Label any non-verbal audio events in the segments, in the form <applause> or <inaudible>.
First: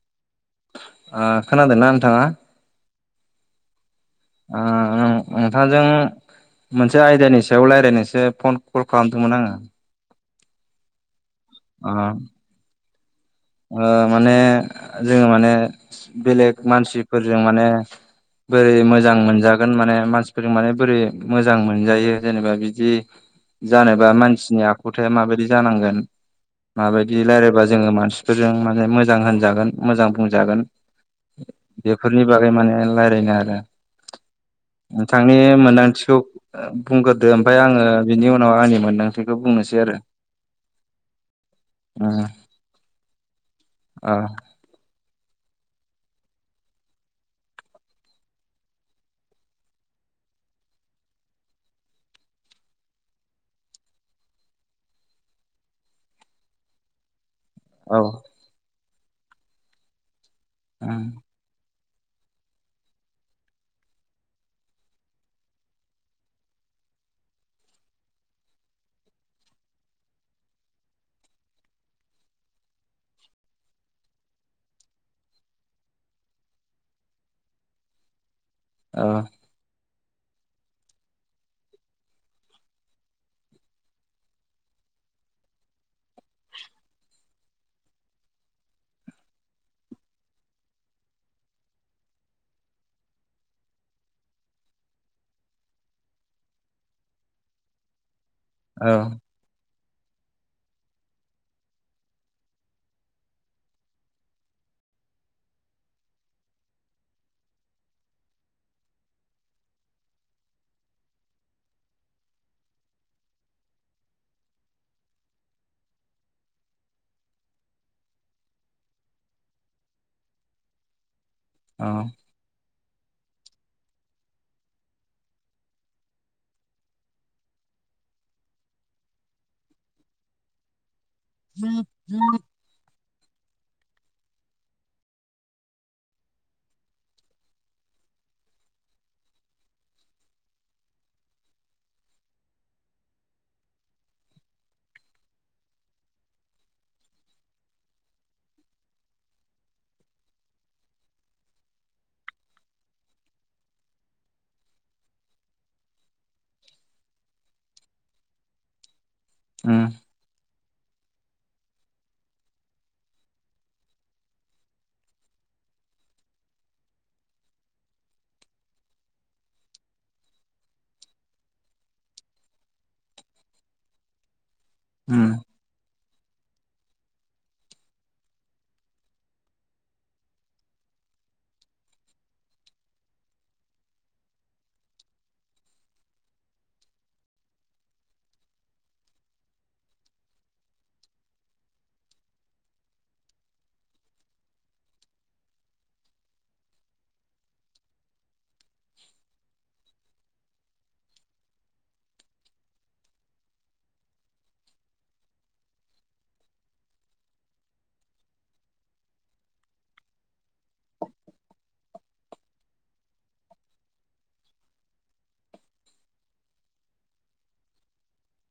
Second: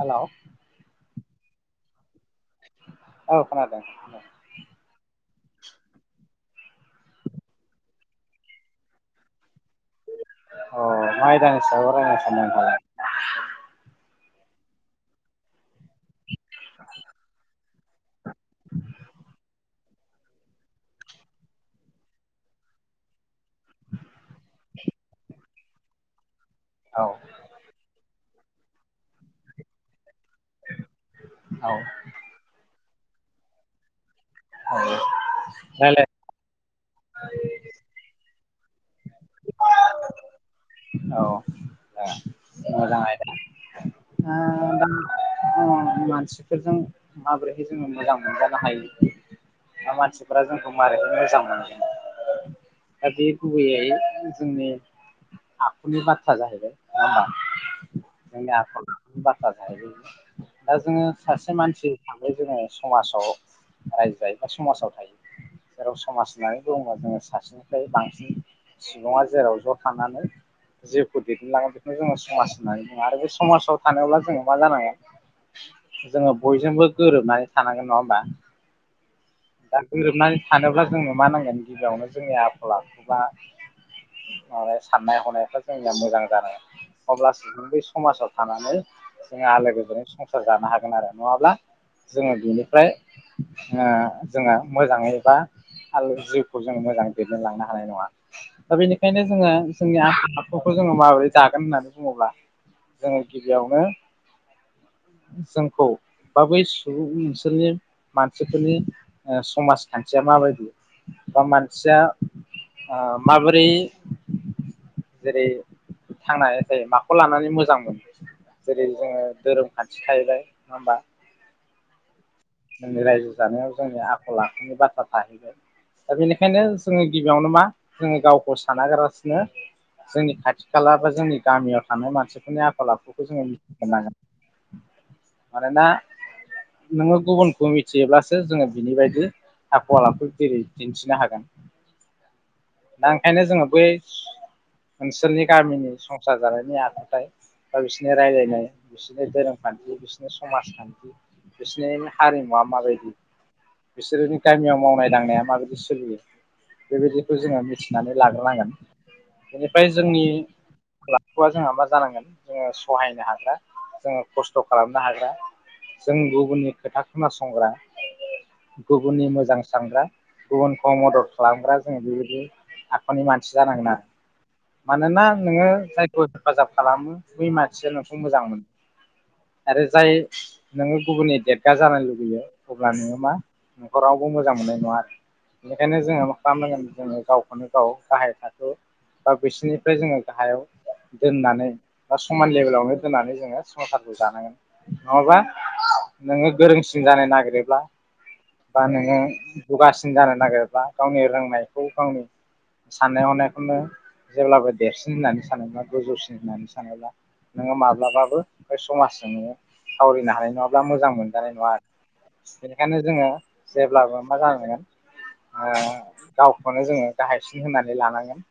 Hello ओ खोनादोंना नोंथाङा? औ खोनादों। ओ नोंथांजों मोनसे आयदानि सायाव लायरायनोसो फन कल खालामदोंमोन आंङो। अ मा आयदानि सायाव ओ रायलायनो सानदों नोंथाङालाय? ओ माने जोङो माने बेलेग मानसिफोरजों माने बोरै मोजां मोनजागोन माने मानसिफोरजों माने बोरै मोजां मोनजायो जेनेबा बिदि जानोबा मानसिनि आखुथाया माबायदि जानांगोन? औ माबायदि रायज्लायबा जोङो मानसिफोरजों माने मोजां होनजागोन मोजां बुं जागोन ए औ बेफोरनि बागै माने लायरायनो आरो औ नोंथांनि मोनदांथिखौ रायलाय ओ बुंग्रोदो ओमफाय आङो बिनि उन उनाव आंनि मोनदांथिखौ बुंनोसै आरो औ ओ उम मोजां आइदा‌ औ नोंथाङा दा अ मानसिफोरजों माबोरैहाय जोङो मोजां मोनजानो हायो? दा मानसिफोरा जोंखौ मारैखो मोजां मोनगोन? <unintelligible> दा बे गुबैयै जोंनि आखुनि बाथ्रा जाहैबाय औ नङा होनबा जोंना आखल आखुनि बाथ्रा जाहैबाय। दा जोङो उम सासे मानसि हिसाबै जोङो समाजाव रायजो जायो बा समाजाव थायो। जेराव समाज होननानै बुङोबा जोङो सासेनिफ्राय बांसिन सुबुङा जेराव ज' थानानै जेखौ दैदेनलाङो बेखौ जोङो समाज होननानै बुङो आरो बे समाजाव थानोब्ला जोङो मा जानो हायो? जोङो बयजोंबो गोरोबनानै थानांगोन नङा होमबा? अ दा गोरोबनानै थानोब्ला जोंनो मा नांगोन गिबियावनो जोंनि आखल आखु बा माबाय साननाय ह हनायखो जोंनिया मोजां जानांगोन अब्लासो बै समाजाव थानानै जों आलो गोजोनै सं सार जानो हागोन आरो नङाब्ला जोङो बिनिफ्राय ङो जोङो मोजाङै बा आलो जिउखौ जों मोजां दैदेनलांनो हानाय नङा दा औ बेनिखायनो जोङो जोंनि आखल आखुखौ जोङो माबोरै जागोन होननानै बुङोब्ला जोङो गिबियावनो जोंखौ बा बै सुबुं ओनसोलनि मानसिफोरनि ओ समाज खान्थिया माबायदि बा मानसिया ओ माबोरै जेरै थांनानै थायो माखौ लानानै मोजां मोनो? जेरै जोङो धोरोम खान्थि थाहैबाय नङा होमबा? अ जोंनि रायजो जानायाव जोंनि आखल आखुनि बाथ्रा थाहैबाय। दा बेनिखायनो जोङो गिबियावनो मा जोङो गावखौ सानागारासिनो जोंनि खाथि खाला बा जोंनि उम गामियाव थानाय मानसिफोरनि आखल आखुखौ जोङो मिथ ग्रोनांगो मानोना नोङो गुबुनखौ मिथियोब्लासो जोङो बिनि बायदि आखल आखु जेरै दिन्थिनो हागोन। दा ओंखायनो जोङो बैस ओनसोलनि गामिनि संसार जानायनि आखुथाय बा बिसोरनि रायलायनाय बिसोरनि धोरोम खान्थि बिसोरनि समाजखान्थि बिसनि मा हारिमुवा माबायदि बिसोरोनि गामियाव मावनाय दांनाया माबायदि सोलियो बेबायदिखौ जोङो मिथिनानै लाग्रोनांगोन उम बेनिफ्राय जोंनि लाथ'वा जोंहा मा जानांगोन जोङो सहायनो हाग्रा जोङो खस्थ' खालामनो हाग्रा जों गुबुननि खोथा खोनासंग्रा गुबुननि मोजां सानग्रा गुबुनखौ मदद खालामग्रा जोङो बेबायदि आखुनि मानसि जानांगोन आरो मानोना उम नोङो जायखौ हेफाजाब खालामो बै मानसिया नोंखौ मोजां मोनो। आरो जाय नोङो गुबुननि देरगा जानानै लुब लुगैयो अब्ला नोङो मा न'खरावबो मोजां मोननाय नङा आरो बेनिखायनो जोङो मा खालामनांगोन जोङो गावखौनो गाव गाहाय थाखो बा बिसोरनिफ्राय जोङो गाहायाव दोननानै बा समान लेभेलावनो दोननानै जोङो संसारखौ जानांगोन नङाबा नोङो गोरोंसिन जानो नागिरोब्ला बा नोङो दुगासिन जानो नागिरबा गावनि रोंनायखौ गावनि साननाय हनायखौनो जेब्लाबो देरसिन होननानै सानोब्ला गोजौसिन होननानै सानोब्ला नोङो माब्लाबाबो बे समाजजों नोङो सावरायनो हानाय नङाब्ला मोजां मोनजानाय नङा आरो बेनिखायनो जोङो जेब्लाबो मा जानांगोन? ओ गावखौनो जोङो गाहायसिन होनानै लानांगोन।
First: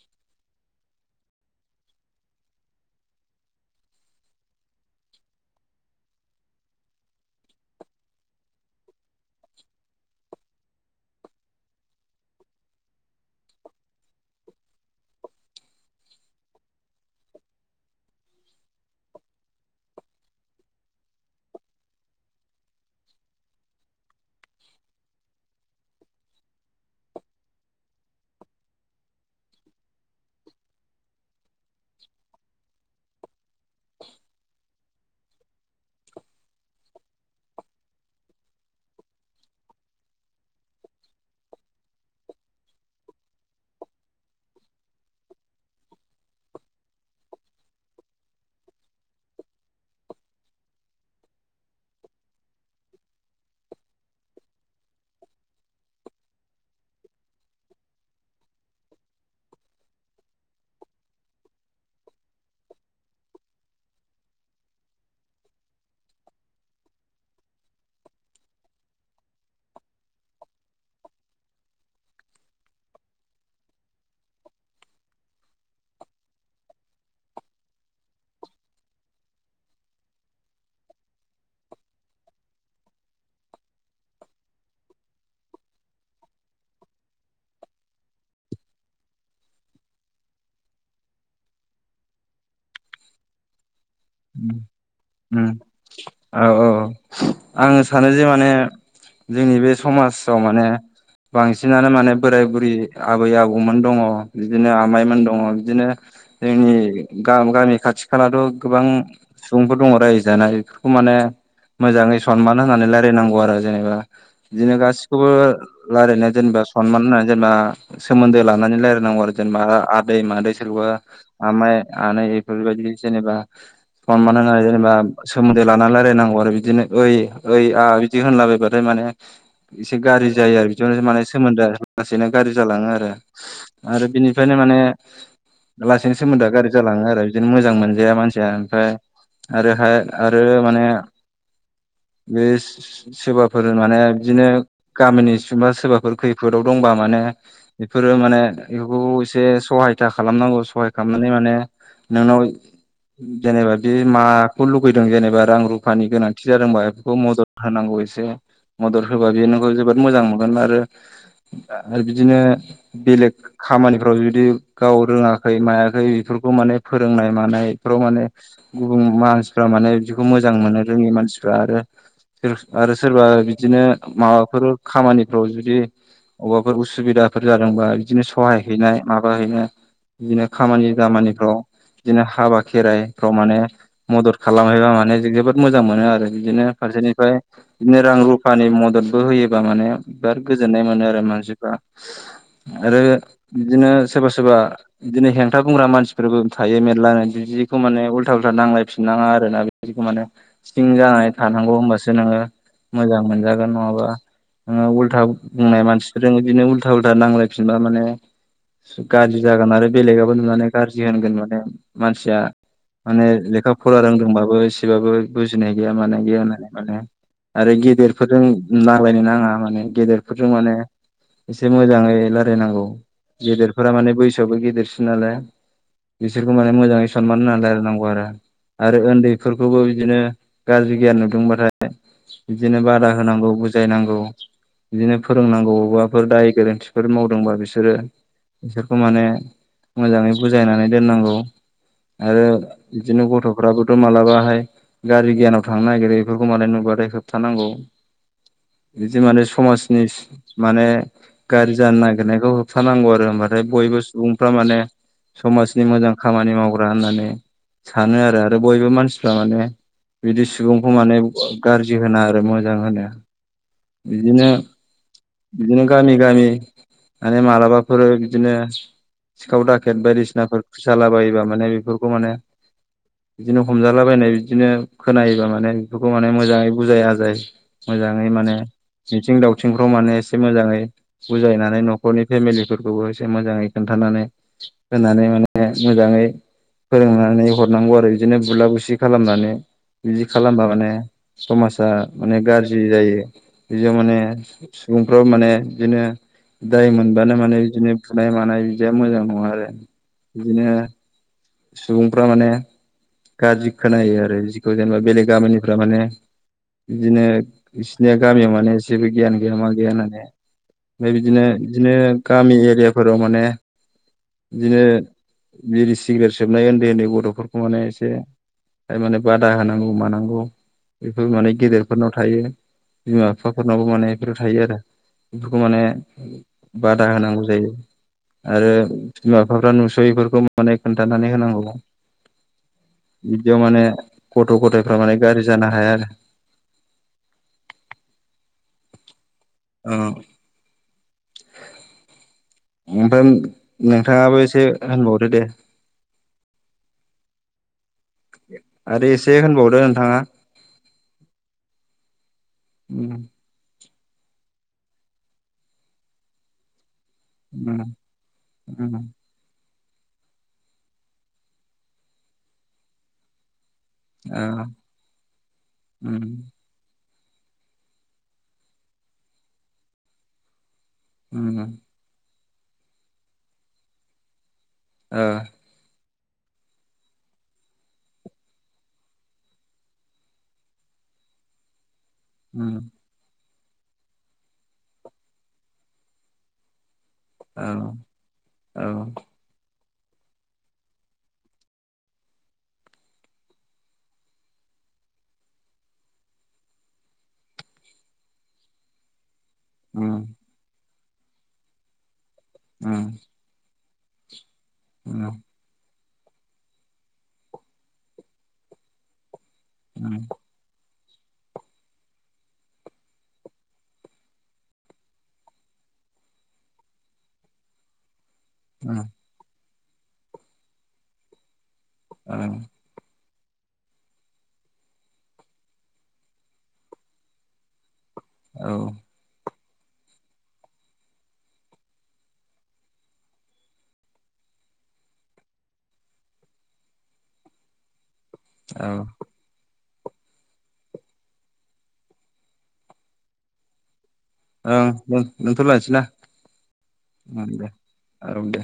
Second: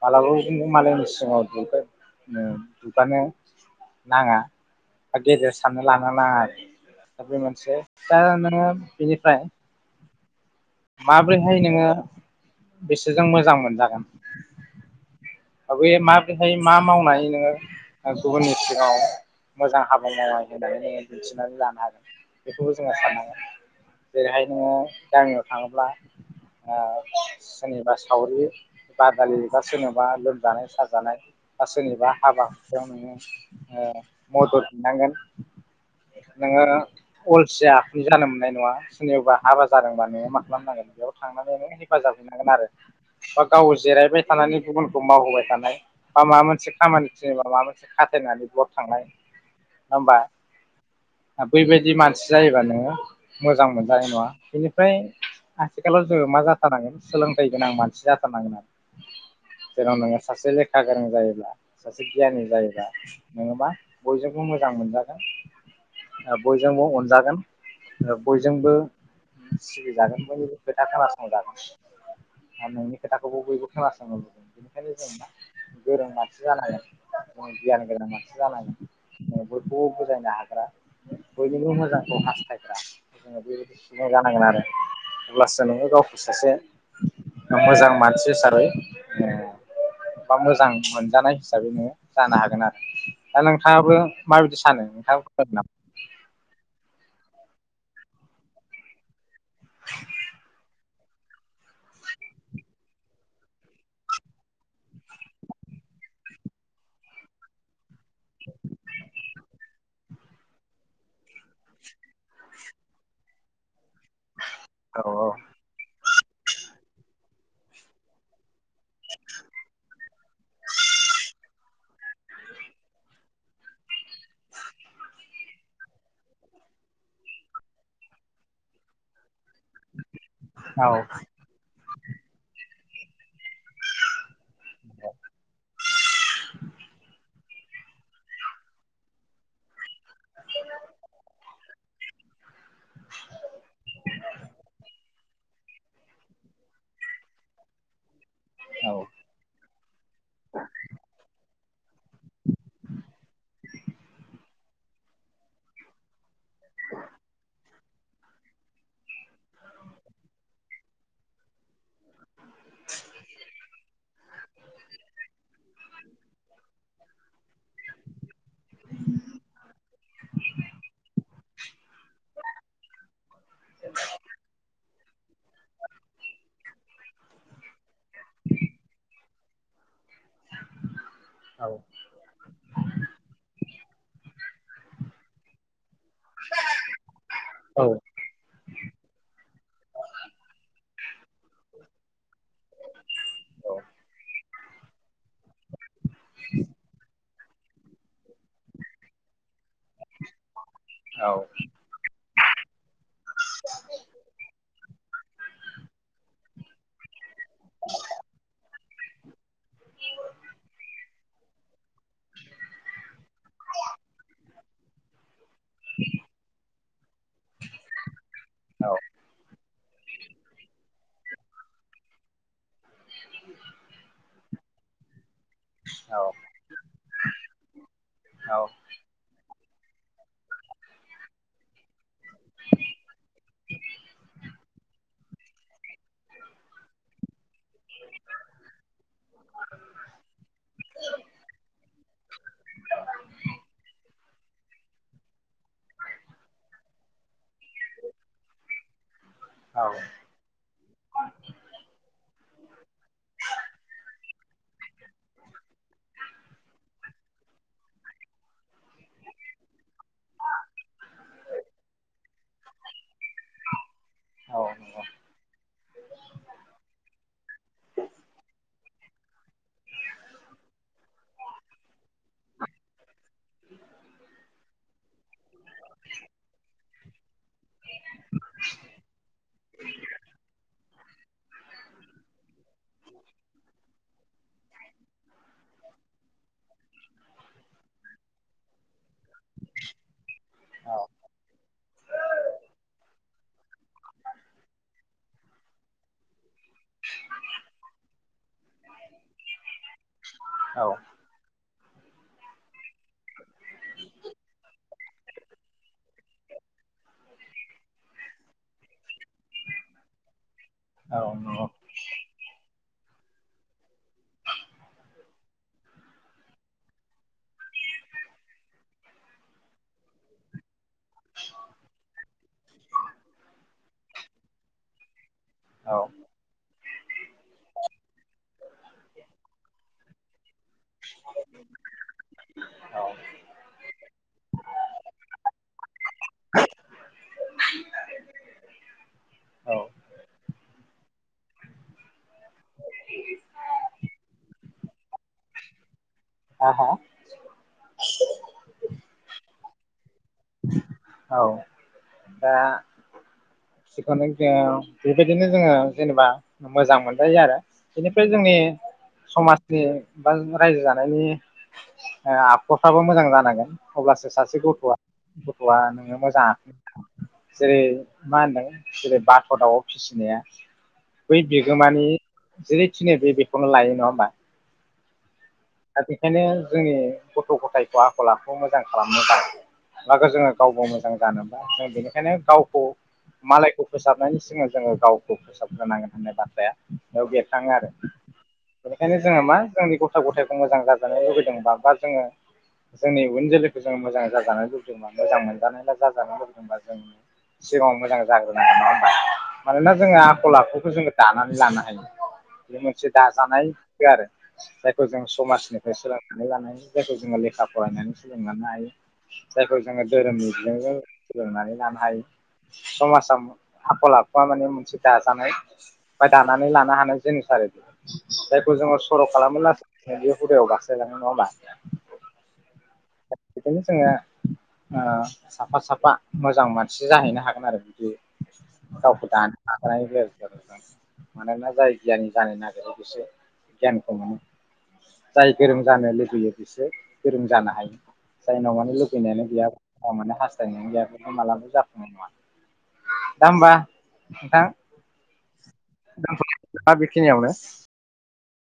मालाबा मालायनि सिगाङाव दुग दुगानो नाङा बा गदेर साननो लानो नाङा आरो द बे मोनसे दा नोङो बेनिफ्राय माब्रैहाय नोङो बिसोरजों मोजां मोनजागोन। बे माबोरैहाय मा मावनाय नोङो गुबुननि सिङाव मोजां हाबा मावांग होननानैङ दिन्थिनानै लानो हागोन बेखौबो जोङो साननांगोन। जेरैहाय नोङो गामियाव थाङोब्ला सोरनिबा सावरि बादालि बा सोरनिबा लोमजानाय साजानाय ब सोरनिबा हाबा हुखायाव नोङो मदद नांगोन नों आर' अलसिया आखुनि जानो मोननाय नङा सोरनियावबा हाबा जादोंबा नोङो मा खालामनांगोन बेयाव थांनानै नों हेफाज आरो बा गाव जिरायबाय थानानै गुबुनखौ मावहोबाय थानाय बा माबा मोनसे खामानि <unintelligible> नङा ओमबा बै बायद जि मानसि जायोबा नोङो मोजां मोनजानाय नङा बेनिफ्राय आथिखालाव जोङो मा जाथारनांगोन? सोलोंथाइ गोनां मानसि जाथारनांगोन आरो जेन' नोङो सासे लेखा गोरों जायोब्ला सासे गियानि जायोब्ला नोङोबा बयजोंबो बुं मोजां मोनजागोन बयजोंबो अनजागोन बयजोंबो सिगि जागोन बा नोंनि खोथा खोनासं जागोन। आरो नोंनि खोथाखौबो बयबो खोनासंगोन बेनिखायनो जों मा? गोरों मानसि जानांगोन गियान गोरों मानसि जानांगोन। ओ बयखौबो बुजायनो हाग्रा। बयनिबो मोजांखौ हास्थायग्रा जोङो बेबायदि सुबुं जानांगोन आरो अब्लासो नोङो गावखौ सासे मोजां मानसि हिसाबै ओ बा मोजां मोनजानाय हिसाबै नोङो जानो हागोन आरो दा नों थाङाबो माबायदि सानो नोंथाङा बुंगोन उम नामा? औ औ आङो सानो जे माने। जोंनि बे समाजाव माने बांसिनानो माने बोराय बुरि आबै आबौमोन दङ बिदिनो आमाइमोन दङ बिदिनो। जोंनि गामि खाथि खालाथ' गोबां सुबुंफोर दङ रायजो जानाय बेफोरखौ माने मोजाङै सनमान होनानै रायजलायनांगौ आरो जेनेबा बिदिनो औ गासिखौबो रायलायनाया जेनेबा सनमान होनाय। जेनेबा सोमोन्दो लानानै रायलायनांगौ आरो जेनेबा आदै मादै सोरखोबा आमाइ आनै बेफोरबायदि जेनेबा सनमान होननाय जेनबा सोमोन्दै लानानै रायलायनांगौ आरो बिदिनो ओइ ओइ आ बिदि होनलाबायबाथाय मा माने एसे गाज्रि जायो आरो औ बिदियावनो माने सोमोन्दो लासैनो गाज्रि जालाङो आरो आरो बिनि ओंखायनो माने लासैनि सोमोन्दोआ गारजि जालाङो आरो बिदिनो मोजां मोनजाया मानसिया। ओ आरोहाय आरो माने बे सोरबाफोर माने बिदिनो गामिनि सुबुंबा सोरबाफोर खैफोदाव दंबा माने बेफोरो माने औ बेफोरखौ एसे सहायथा खालामनांगौ सहाय खालामनानै माने नोंनाव जेनेबा बे माखौ लुगैदों जेनेबा रां रुफानि गोनांथि। जादोंबा बेखौ मदद होनांगौ एसे मदद होबा बेयो नोंखौ जोबोद मोजां मोनगोन आरो। आरो बिदिनो बेलेग खामानिफ्राव जुदि गाव रोङाखै मायाखै बेफोरखौ माने फोरोंनाय मानायफ्राव माने गुबुन मानसिफ्रा माने बिदिखौ मोजां मोनो रोङि मानसिफ्रा आरो। आरो सोरबा बिदिनो माबाफोर खामानिफ्राव जुदि अबेबाफोर उसुबिदाफोर जादोंबा बिदिनो सहाय हैनाय माबा। हैनो बिदिनो खामानि दामानिफ्राव औ बिदिनो हाबा खेराइ। मदद खालामहैबा माने जोबोद मो। जां मोनो आरो बिदिनो फारसेनिफ्राय औ बिदिनो रां रुफानि मददबो होयोबा माने बिराद गोजोननाय मोनो आरो। आरो मानसिफ्रा आरो बिदिनो सोरबा सोरबा। बिदिनो हेंथा बुंग्रा मानसिफोरबो थायो मेरला बिदि। खौ माने उल्था उल्था नांलायफिननाङा आरोना बिदिखौ माने सिं औ जानानै औ थानांगौ होनबासो नोङो। मोजां मोनजागोन नङाबा नोङो उल्था बुंनाय मानसिफोरजों बिदिनो उल्था उल्था नांलाय। फिनबा माने। गाज्रि जागोन आरो बेलेगआबो नुनानै गाज्रि होनगोन माने मानसिया। माने लेखा फरा रोंदोंबाबो एसेबाबो बुजिनाय गैया मानाय गैया होननानै। माने आरो गेदेरफोरजों नांज्लायनो नाङा माने गेदेरफोरजों माने। एसे मोजाङै रायलायनांगौ गेदेरफोरा माने बैसोआवबो गेदेरसिन नालाय। बिसोरखौ माने मोजाङै सनमान होनलायनांगौ आरो आरो उन्दै। फोरफोरखौबो बिदिनो गाज्रि गियान नुदोंबाथाय। बिदिनो बादा होनांगौ बुजायनांगौ। बिदिनो फोरोंनांगौ अबाफोर दाय गोरोन्थिफोर मावदोंबा बिसोर। सोरो बिसोरखौ माने मोजाङै बुजायनानै दोननांगौ। आरो बिदिनो गथ'फ्राबोथ' मालाबाहाय। गाज्रि गियानाव थांनो नागिरो बेफोरखौ माने नुबाथाय होबथानांगौ। दि माने समाजनि माने। गाज्रि जानो नागिरनायखौ होबथानांगौ आरो होमबाथाय बयबो सुबुं। बामाने समनि मोजां खामानि मावग्रा। होननानै सानो आरो आरो बयबो मानसिफ्रा माने। बिदि सुबुंखौ माने गाज्रि होना आरो मोजां होनो। बिदिनो बिदिनो गामि गामि। माने मालाबाफोर बिदिनो सिखाव दाखेद बायदिसिनाफोर खुसाला बायोबा माने बेफोरखौ। बो मोनो बिदिनो हमजालाबायनाय बिदिनो खोनायोबा माने बेफोरखौ माने मोजाङै बुजाय आजाय मोजाङै माने मिथिं दावथिंफ्राव माने एसे मोजाङै बुजायनानै न'खरनि फेमिलिफोरखौबो एसे मोजाङै खोन्थानानै होनानै माने मोजाङै फोरोंनानै हरनांगौ आरो बिदिनो बुला बुसि खालामनानै बिदि खालामबा माने औ समाजा माने गाज्रि जायो बिदि माने सुबुंफ्राव माने बिदिनो दाय मोनबानो माने बिदिनो बुनाय मानाय बिदिया मोजां नङा आरो बिदिनो औ सुबुंफ्रा माने गाज्रि खोनायो आरो जिखौ जेनेबा बेलेग गामिनिफ्रा माने बिदिनो बिसिनिया गामियाव माने एसेबो गियान गैया मा गैया होननानै ओमफ्राय औ बिदिनो नंगौ बिदिनो गामि एरिया फोराव माने बिदिनो बिरि सिग्रेट सोबनाय उन्दै उन्दै गथ'फोरखौ माने एसे माने बादा होनांगौ मानांगौ बेफोर माने गेदेरफोरनाव थायो बिमा बिफाफोरनावबो माने बेफोरो थायो आरो खौ माने औ बादा होनांगौ जायो आरो बिमा बिफाफ्रा नुसयिफोरखौ माने खोन्थानानै होनांगौ औ बिदियाव माने गथ' गथायाइफ्रा माने गारजि जानो हाया आरो <inaudible> <unintelligible> औ ओ ओमफ्राय नोंथाङाबो एसे होनबावदो दे हा हा आरो एसे होनबावदो नोंथाङा औ दा उम <unintelligible> बेबायदिनो जोङो जेनेबा मोजां मोन <unintelligible> उम बेनिफ्राय जोंनि उम समाज बा रायजो जानायनि आखुफ्राबो मोजां जानांगोन अब्लासो ओ सासे गथ'आ गथ'आ नोङो उम मोजां जेरै मा होनदों जेरै बाथ' दाउआव फिसिनाया बै उम ओ बिगोमानि जेरै थिनो बे बेखौनो लायो नङा होमबा? ओ दा बेखायनो जोंनि गथ' गथायखौ आखल आखु मोजां खालामनो थाखाय बा जोङो गावबो मोजां जानोबा जों बेनो ओंखायनो उम गावखौ मालायखौ फोसाबनायनि सिगां जोङो गावखौ फोसाबग्रोनांगोन होननाय बाथ्राया बेयाव औ बेरखाङो आरो औ बेनिखायनो जोङो मा जोंनि गथ' गथाय मोजां जाजानो लुबैदोंबा बा जोङो जोंनि उन जोलैखौ जों मोजाङै जाजानो लुबैदोंबा मोजां मोनजानायल जाजानो लुबैदोंबा जों सिगाङाव मोजां जाग्रोनांगौ नङा होमबा? मानोना उम उम जोङो आखल आखुखौ जोङो दानानै लानो हायो बे मोनसे दाजानाय आरो जायखौ जों उम समाजनिफ्राय सोलोंनानै लानायनि जायखौ जोङो लेखा फरायनानै सोलोंना लानो हायो जायखौ जोङो उम धोरोमनि बिजोंजों सोलोंनानै लानो हायो। समाजाव आखल आखुआ माने मोनसे दाजानाय बा दानानै लानो हानाय जिनिस <unintelligible> <unintelligible> जायखौ जोङो उम सर' खालामो नाथाय बेयो हुदायाव गास्लायलाङो नङा होमबा? ओम एखायनो जोङो ओ साफा साफा मोजां मानसि जाहैनो हागोन आरो बिदि औ गावखौ दानो हानाय जायो आरो मानोना जाय गियानि जानो नागिरो बेसो गियानखौ मोनो। जाय गोरों जानो लुुबैयो बिसोर गोरों जानो हायो जायनाव औ माने लुबैनायानो गैया अ' मोननो हास्थायनायानो गैयाबा मालाबो जाफुंनाय नङा दा होमबा नोंथां ओंं दोन-दोनथ'लायनोसै ना दा ओं बेखिनियावनो दे ओं दे।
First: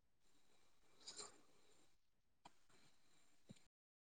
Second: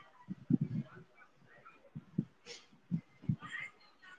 <unintelligible>